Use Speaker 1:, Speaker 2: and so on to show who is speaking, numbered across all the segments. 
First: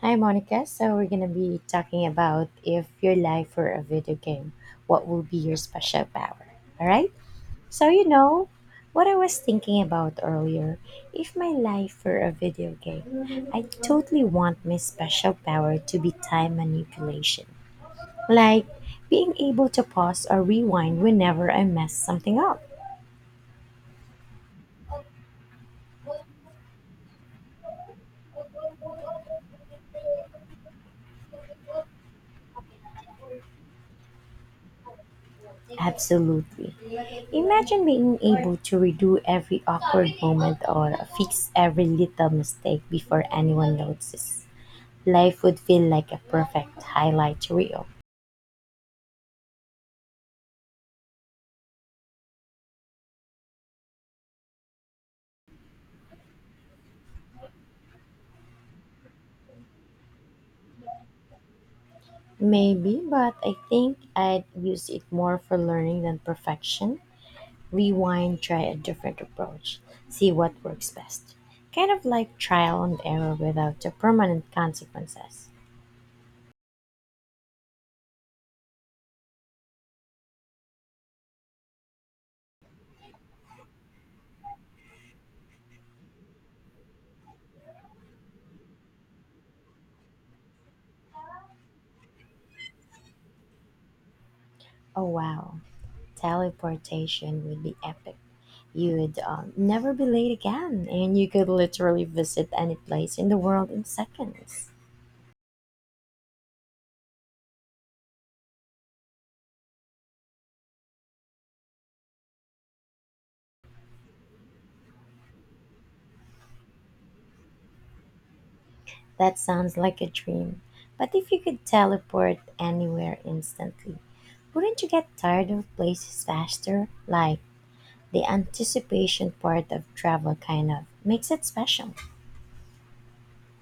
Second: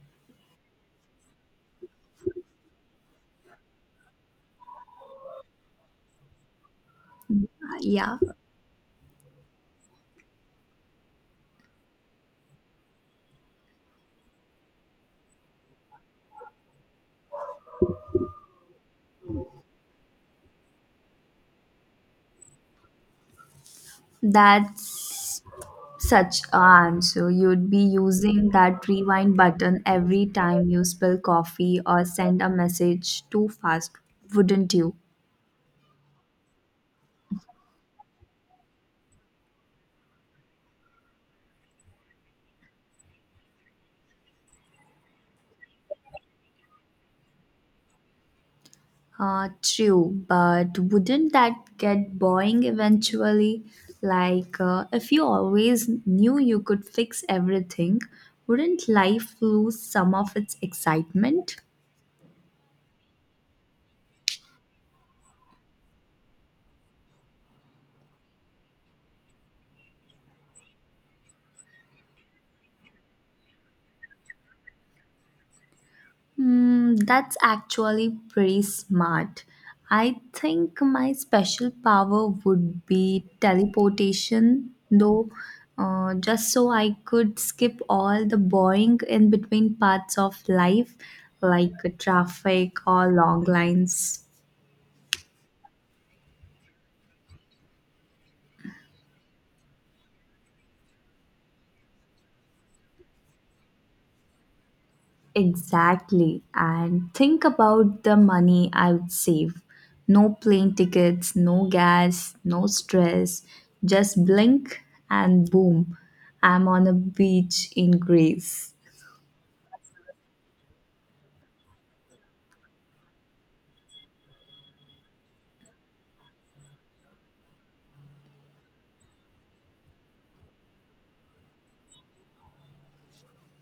Speaker 1: Hi, Monica. So, we're going to be talking about if your life were a video game, what would be your special power? All right. So, you
Speaker 2: Yeah,
Speaker 1: know, what I was thinking about earlier, if my life were a video game, I totally want my special power to be time manipulation, like being able to pause or rewind whenever I mess something up.
Speaker 2: that's such an answer. You'd be using that rewind button every time you spill coffee or send a message too fast, wouldn't you?
Speaker 1: Absolutely. Imagine being able to redo every awkward moment or fix every little mistake before anyone notices. Life would feel like a perfect highlight reel.
Speaker 2: True, but wouldn't that get boring eventually? Like, if you always knew you could fix everything, wouldn't life lose some of its excitement?
Speaker 1: Maybe, but I think I'd use it more for learning than perfection. Rewind, try a different approach, see what works best. Kind of like trial and error without the permanent consequences.
Speaker 2: Hmm, that's actually pretty smart. I think my special power would be teleportation, though, just so I could skip all the boring in between parts of life, like traffic or long lines.
Speaker 1: Oh wow, teleportation would be epic. You would never be late again, and you could literally visit any place in the world in seconds.
Speaker 2: Exactly. And think about the money I would save. No plane tickets, no gas, no stress. Just blink and boom, I'm on a beach in Greece.
Speaker 1: That sounds like a dream. But if you could teleport anywhere instantly, wouldn't you get tired of places faster? Like, the anticipation part of travel kind of makes it special.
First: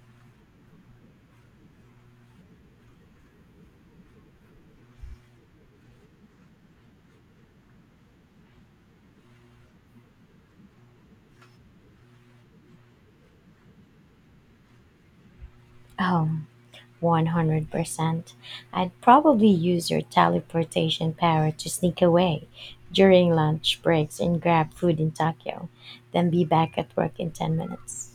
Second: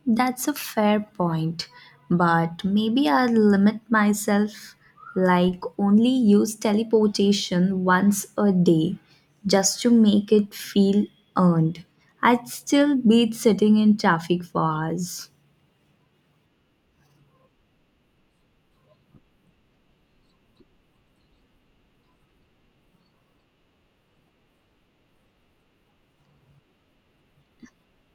Speaker 2: That's a fair point. But maybe I'll limit myself, like only use teleportation once a day just to make it feel earned. I'd still be sitting in traffic for hours.
Speaker 1: Oh, 100%. I'd probably use your teleportation power to sneak away during lunch breaks and grab food in Tokyo, then be back at work in 10 minutes.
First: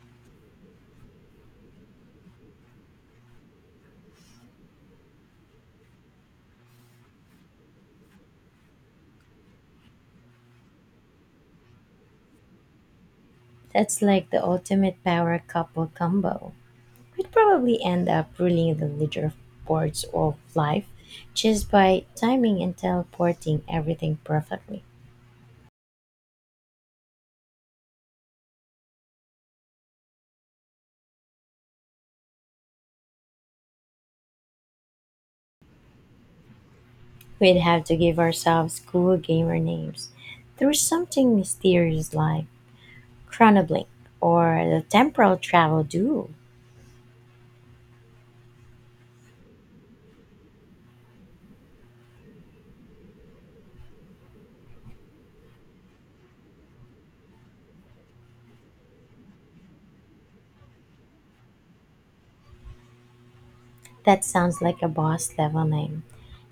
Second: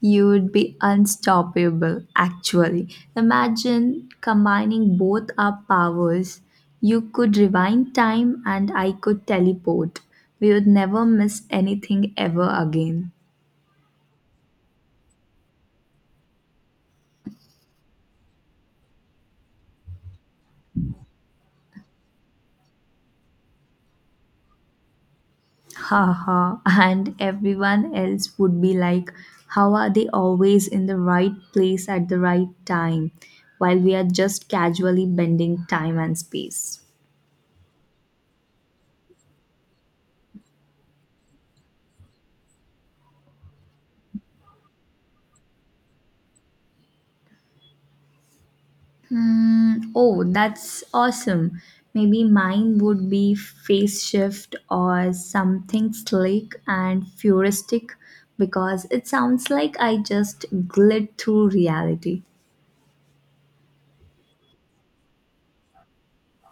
Speaker 2: You would be unstoppable, actually. Imagine combining both our powers. You could rewind time, and I could teleport. We would never miss anything ever again.
Speaker 1: That's like the ultimate power couple combo. We'd probably end up ruling the leader boards of life just by timing and teleporting everything perfectly.
Speaker 2: Haha, and everyone else would be like, how are they always in the right place at the right time? While we are just casually bending time and space.
Speaker 1: We'd have to give ourselves cool gamer names. There's something mysterious like Chronoblink or the Temporal Travel Duel.
Speaker 2: Hmm, oh, that's awesome. Maybe mine would be Face Shift or something slick and futuristic because it sounds like I just glid through reality.
Speaker 1: That sounds like a boss level name.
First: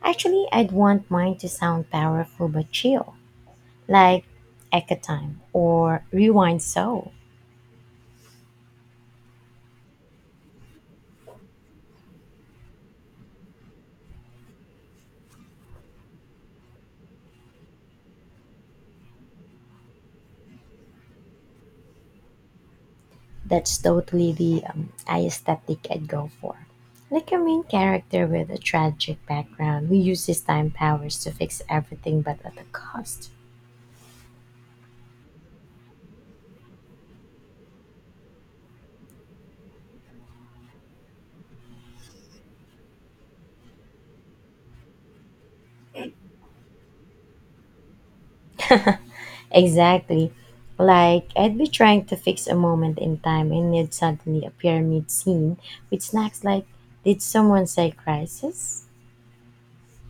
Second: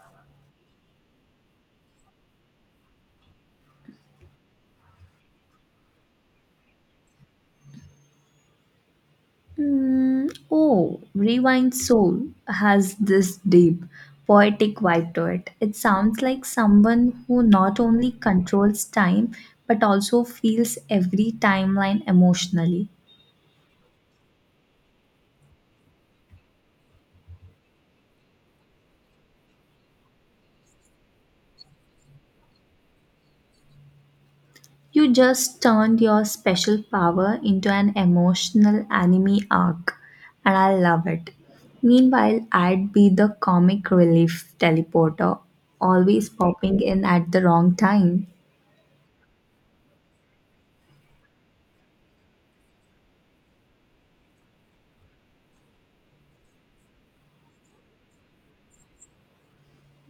Speaker 1: Actually, I'd want mine to sound powerful but chill, like Echo Time or Rewind Soul.
Speaker 2: Hmm, oh, Rewind Soul has this deep, poetic vibe to it. It sounds like someone who not only controls time but also feels every timeline emotionally.
Speaker 1: That's totally the aesthetic I'd go for. Like a main character with a tragic background who uses time powers to fix everything but at a cost.
Speaker 2: You just turned your special power into an emotional anime arc, and I love it. Meanwhile, I'd be the comic relief teleporter, always popping in at the wrong time.
Speaker 1: Exactly. Like, I'd be trying to fix a moment in time and it'd suddenly appear mid scene with snacks like, "Did someone say crisis?"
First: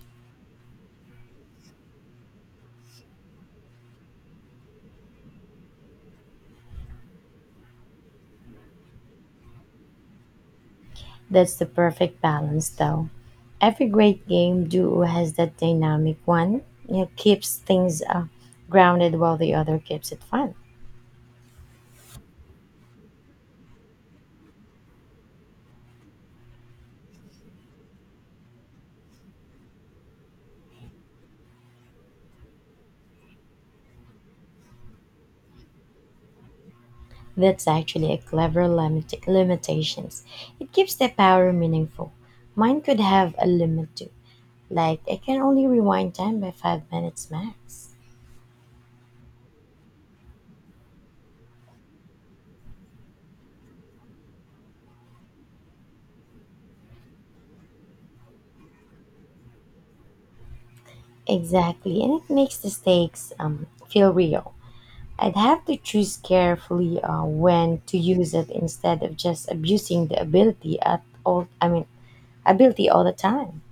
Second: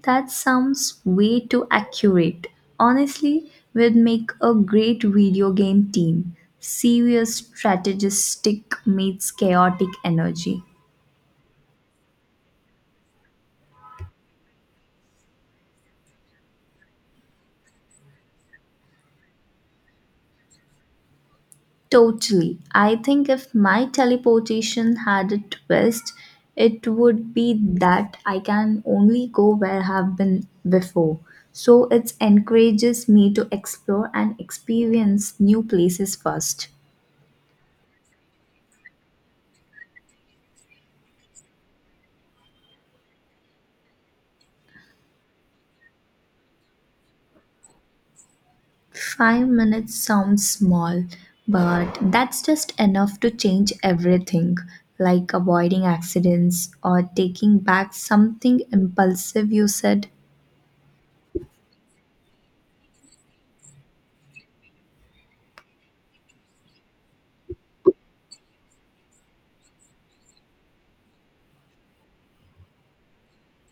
Speaker 2: That sounds way too accurate. Honestly, we'd make a great video game team. Serious strategistic meets chaotic energy.
Speaker 1: That's the perfect balance, though. Every great game duo has that dynamic one, you know, keeps things grounded while the other keeps it fun.
Speaker 2: Totally. I think if my teleportation had a twist, it would be that I can only go where I have been before. So it encourages me to explore and experience new places first.
Speaker 1: That's actually a clever limitations. It keeps the power meaningful. Mine could have a limit too. Like I can only rewind time by 5 minutes max.
Speaker 2: 5 minutes sounds small, but that's just enough to change everything, like avoiding accidents or taking back something impulsive you said.
Speaker 1: Exactly, and it makes the stakes feel real. I'd have to choose carefully when to use it instead of just abusing the ability at all. I mean, ability all the time.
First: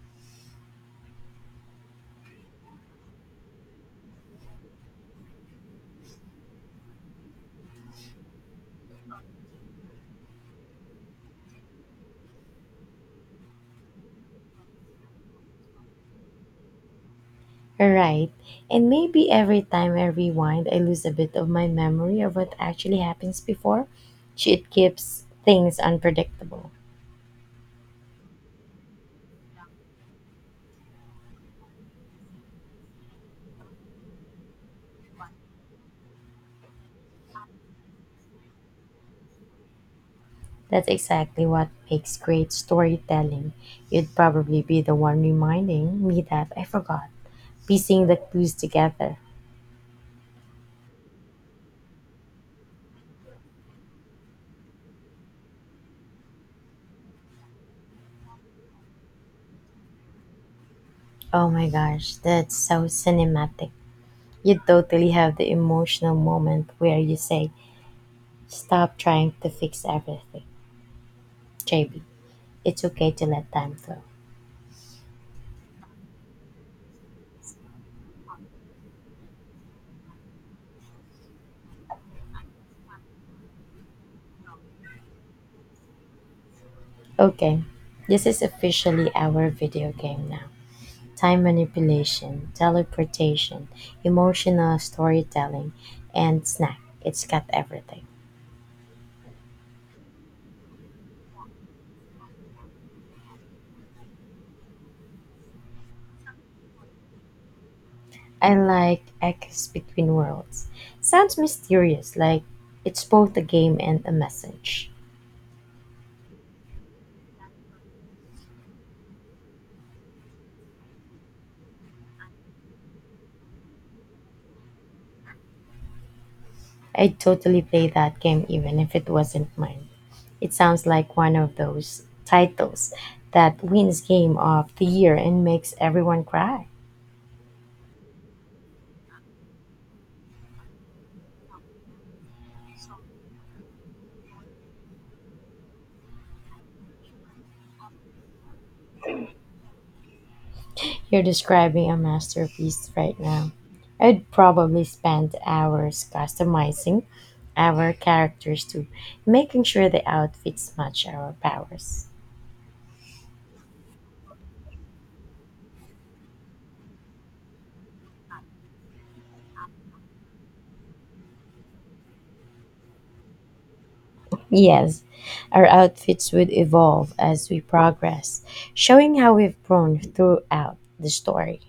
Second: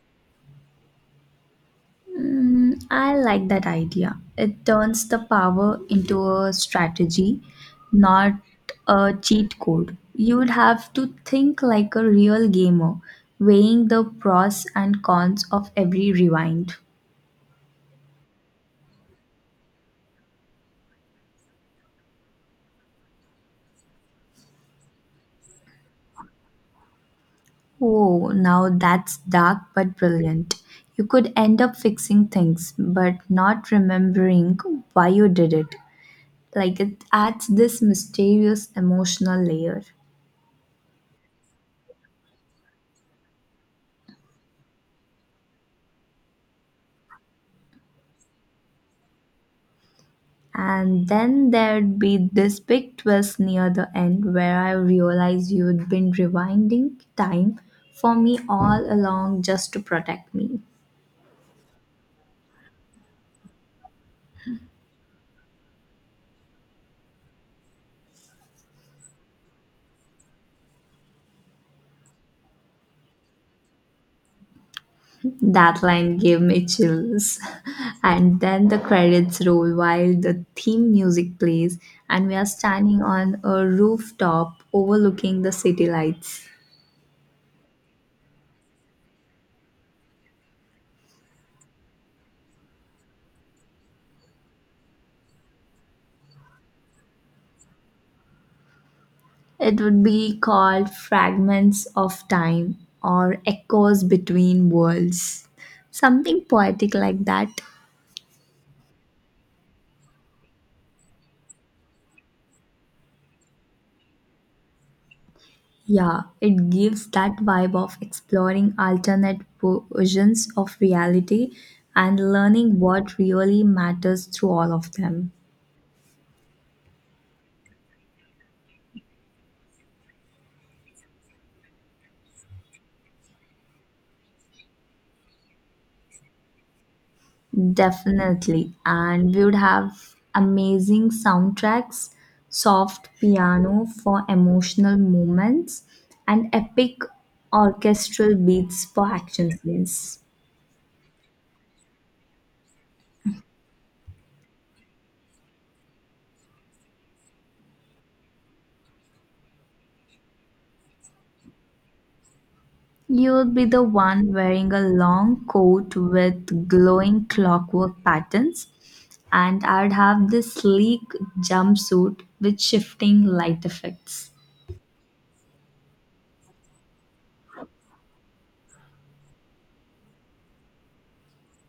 Speaker 2: Mm, I like that idea. It turns the power into a strategy, not a cheat code. You would have to think like a real gamer, weighing the pros and cons of every rewind.
Speaker 1: Right, and maybe every time I rewind, I lose a bit of my memory of what actually happens before. It keeps things unpredictable.
Speaker 2: Oh, now that's dark but brilliant. You could end up fixing things, but not remembering why you did it. Like it adds this mysterious emotional layer.
Speaker 1: That's exactly what makes great storytelling. You'd probably be the one reminding me that I forgot, piecing the clues together.
Speaker 2: And then there'd be this big twist near the end where I realized you'd been rewinding time for me all along just to protect me.
Speaker 1: Oh my gosh, that's so cinematic. You totally have the emotional moment where you say, "Stop trying to fix everything. JB, it's okay to let time flow."
Speaker 2: That line gave me chills. And then the credits roll while the theme music plays, and we are standing on a rooftop overlooking the city lights.
Speaker 1: Okay, this is officially our video game now. Time manipulation, teleportation, emotional storytelling, and snack. It's got everything.
Speaker 2: It would be called Fragments of Time or Echoes Between Worlds. Something poetic like that.
Speaker 1: I like Echoes Between Worlds. Sounds mysterious, like it's both a game and a message.
Speaker 2: Yeah, it gives that vibe of exploring alternate versions of reality and learning what really matters through all of them.
Speaker 1: I'd totally play that game even if it wasn't mine. It sounds like one of those titles that wins Game of the Year and makes everyone cry.
Speaker 2: Definitely. And we would have amazing soundtracks, soft piano for emotional moments, and epic orchestral beats for action scenes.
Speaker 1: You're describing a masterpiece right now. I'd probably spend hours customizing our characters too, making sure the outfits match our powers.
Speaker 2: You would be the one wearing a long coat with glowing clockwork patterns, and I'd have this sleek jumpsuit with shifting light effects.
Speaker 1: Yes, our outfits would evolve as we progress, showing how we've grown throughout the story.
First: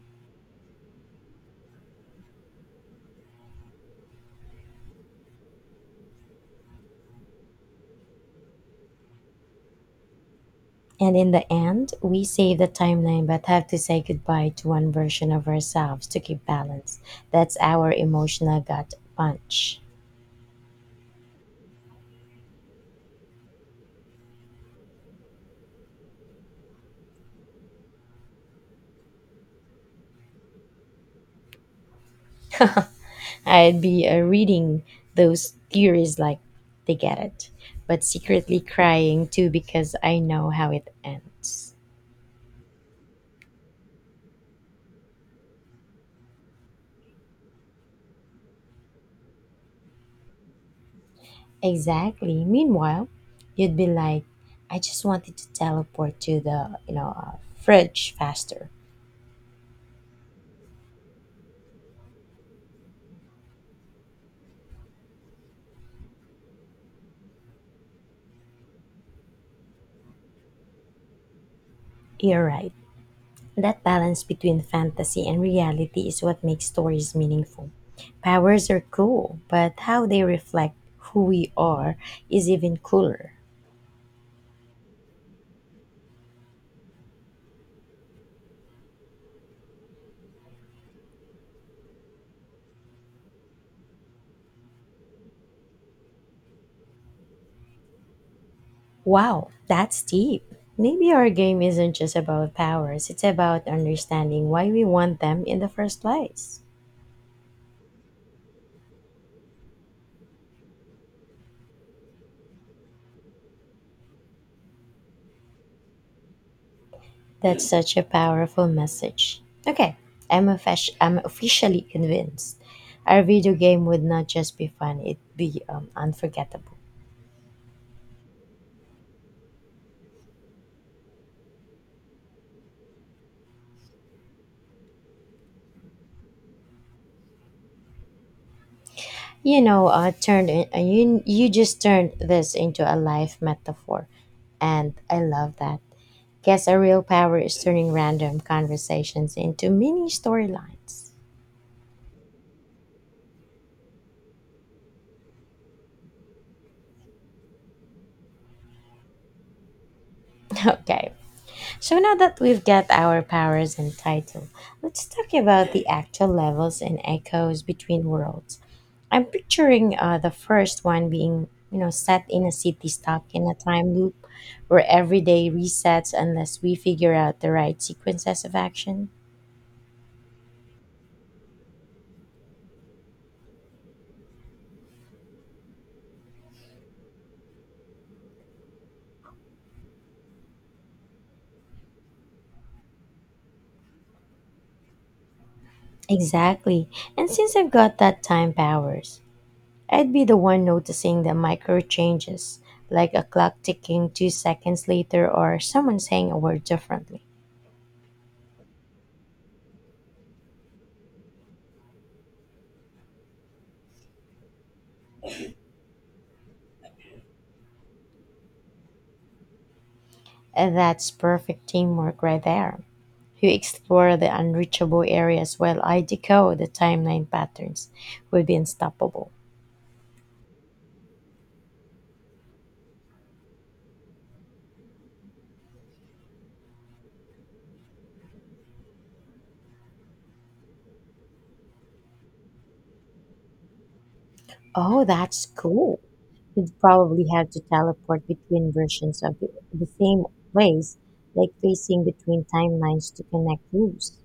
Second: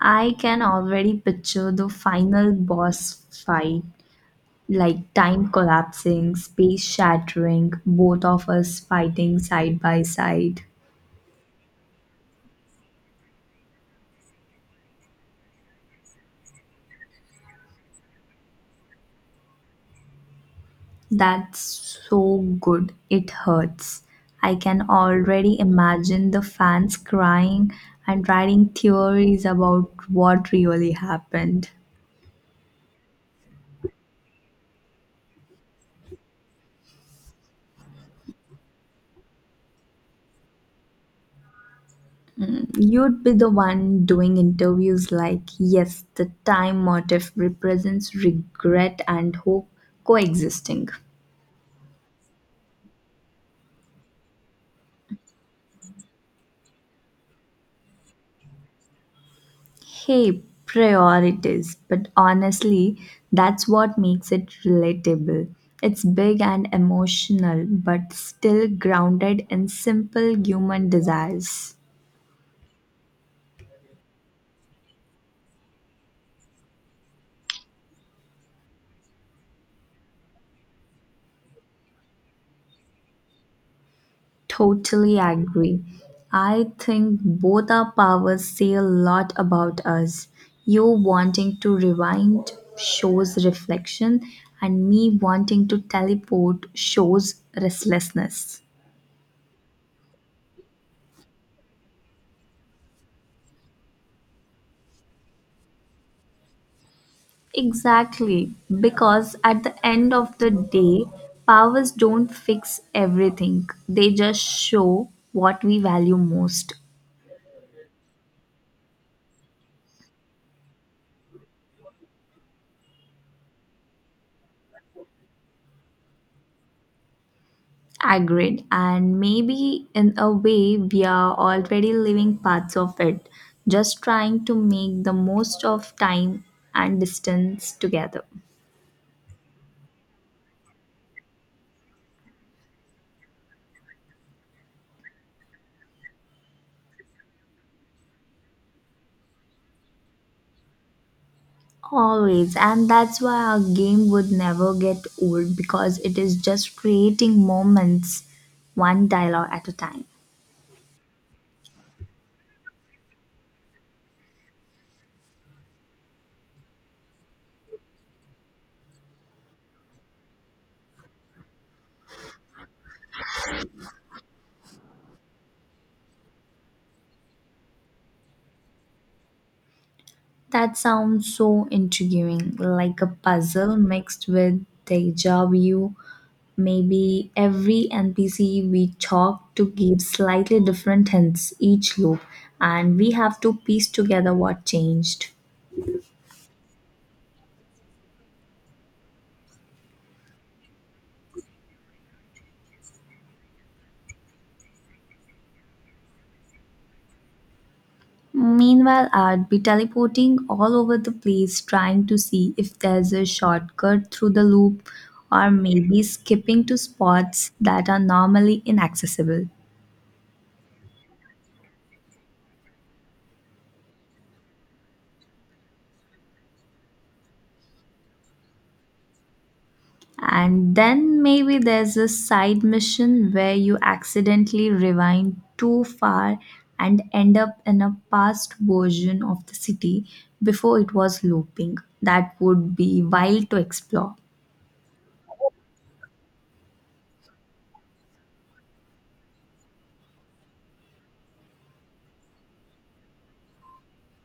Speaker 2: I can already picture the final boss fight, like time collapsing, space shattering, both of us fighting side by side.
Speaker 1: And in the end, we save the timeline but have to say goodbye to one version of ourselves to keep balance. That's our emotional gut punch.
Speaker 2: That's so good. It hurts. I can already imagine the fans crying and writing theories about what really happened.
Speaker 1: I'd be reading those theories like they get it, but secretly crying too because I know how it ends.
Speaker 2: You'd be the one doing interviews like, yes, the time motif represents regret and hope coexisting.
Speaker 1: Exactly. Meanwhile, you'd be like, "I just wanted to teleport to the, fridge faster."
Speaker 2: Hey, priorities. But honestly, that's what makes it relatable. It's big and emotional, but still grounded in simple human desires.
Speaker 1: You're right. That balance between fantasy and reality is what makes stories meaningful. Powers are cool, but how they reflect who we are is even cooler.
Speaker 2: Totally agree. I think both our powers say a lot about us. You wanting to rewind shows reflection, and me wanting to teleport shows restlessness.
Speaker 1: Wow, that's deep. Maybe our game isn't just about powers, it's about understanding why we want them in the first place.
Speaker 2: Exactly, because at the end of the day, powers don't fix everything, they just show what we value most.
Speaker 1: That's such a powerful message. Okay, I'm officially convinced. Our video game would not just be fun, it'd be unforgettable.
Speaker 2: Agreed, and maybe in a way, we are already living parts of it, just trying to make the most of time and distance together.
Speaker 1: You know, turned in, you you just turned this into a life metaphor, and I love that. Guess a real power is turning random conversations into mini storylines.
Speaker 2: Always, and that's why our game would never get old because it is just creating moments, one dialogue at a time.
Speaker 1: Okay, so now that we've got our powers and title, let's talk about the actual levels and echoes between worlds. I'm picturing the first one being, you know, set in a city stuck in a time loop where every day resets unless we figure out the right sequences of action.
Speaker 2: That sounds so intriguing, like a puzzle mixed with deja vu. Maybe every NPC we talk to gives slightly different hints each loop, and we have to piece together what changed.
Speaker 1: Exactly. And since I've got that time powers, I'd be the one noticing the micro changes, like a clock ticking 2 seconds later or someone saying a word differently.
Speaker 2: Meanwhile, I'd be teleporting all over the place trying to see if there's a shortcut through the loop or maybe skipping to spots that are normally inaccessible.
Speaker 1: And that's perfect teamwork right there. You explore the unreachable areas while I decode the timeline patterns would be unstoppable.
Speaker 2: And then maybe there's a side mission where you accidentally rewind too far and end up in a past version of the city before it was looping. That would be wild to explore.
Speaker 1: Oh, that's cool. You'd probably have to teleport between versions of the same place, like facing between timelines to connect loops.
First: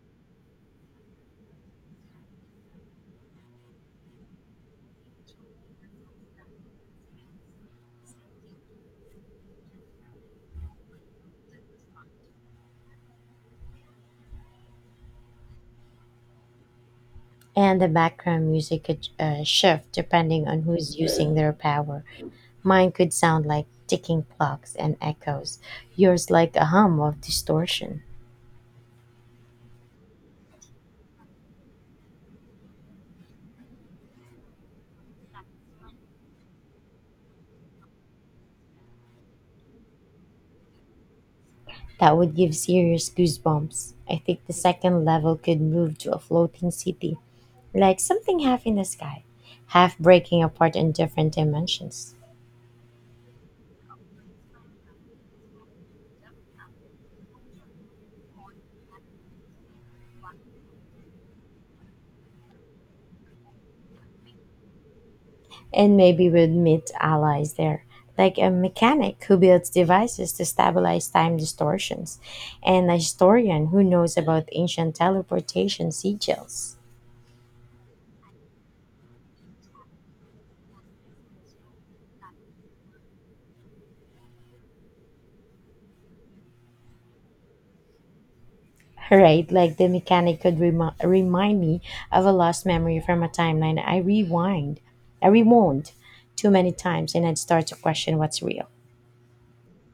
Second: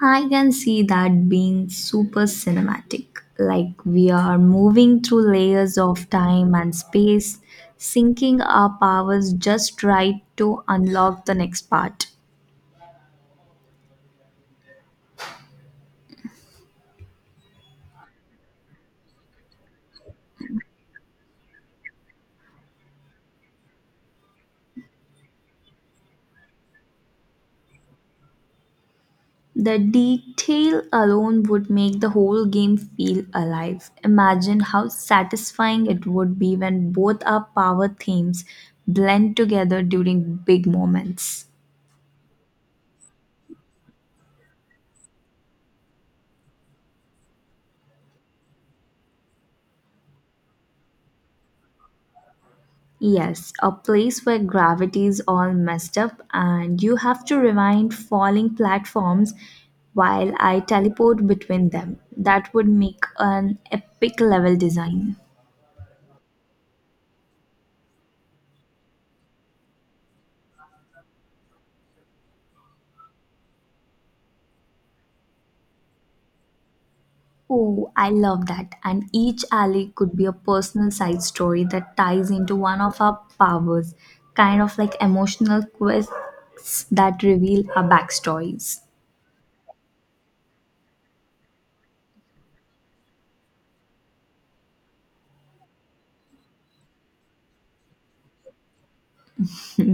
Speaker 2: I can see that being super cinematic. Like we are moving through layers of time and space, syncing our powers just right to unlock the next part.
Speaker 1: And the background music could shift depending on who's using their power. Mine could sound like ticking clocks and echoes, yours like a hum of distortion.
Speaker 2: The detail alone would make the whole game feel alive. Imagine how satisfying it would be when both our power themes blend together during big moments.
Speaker 1: That would give serious goosebumps. I think the second level could move to a floating city, like something half in the sky, half breaking apart in different dimensions.
Speaker 2: Yes, a place where gravity is all messed up and you have to rewind falling platforms while I teleport between them. That would make an epic level design.
Speaker 1: And maybe we'd meet allies there, like a mechanic who builds devices to stabilize time distortions, and a historian who knows about ancient teleportation sigils.
Speaker 2: Oh, I love that. And each alley could be a personal side story that ties into one of our powers, kind of like emotional quests that reveal our backstories.
Speaker 1: Right, like the mechanic could remind me of a lost memory from a timeline I rewound too many times, and I'd start to question what's real.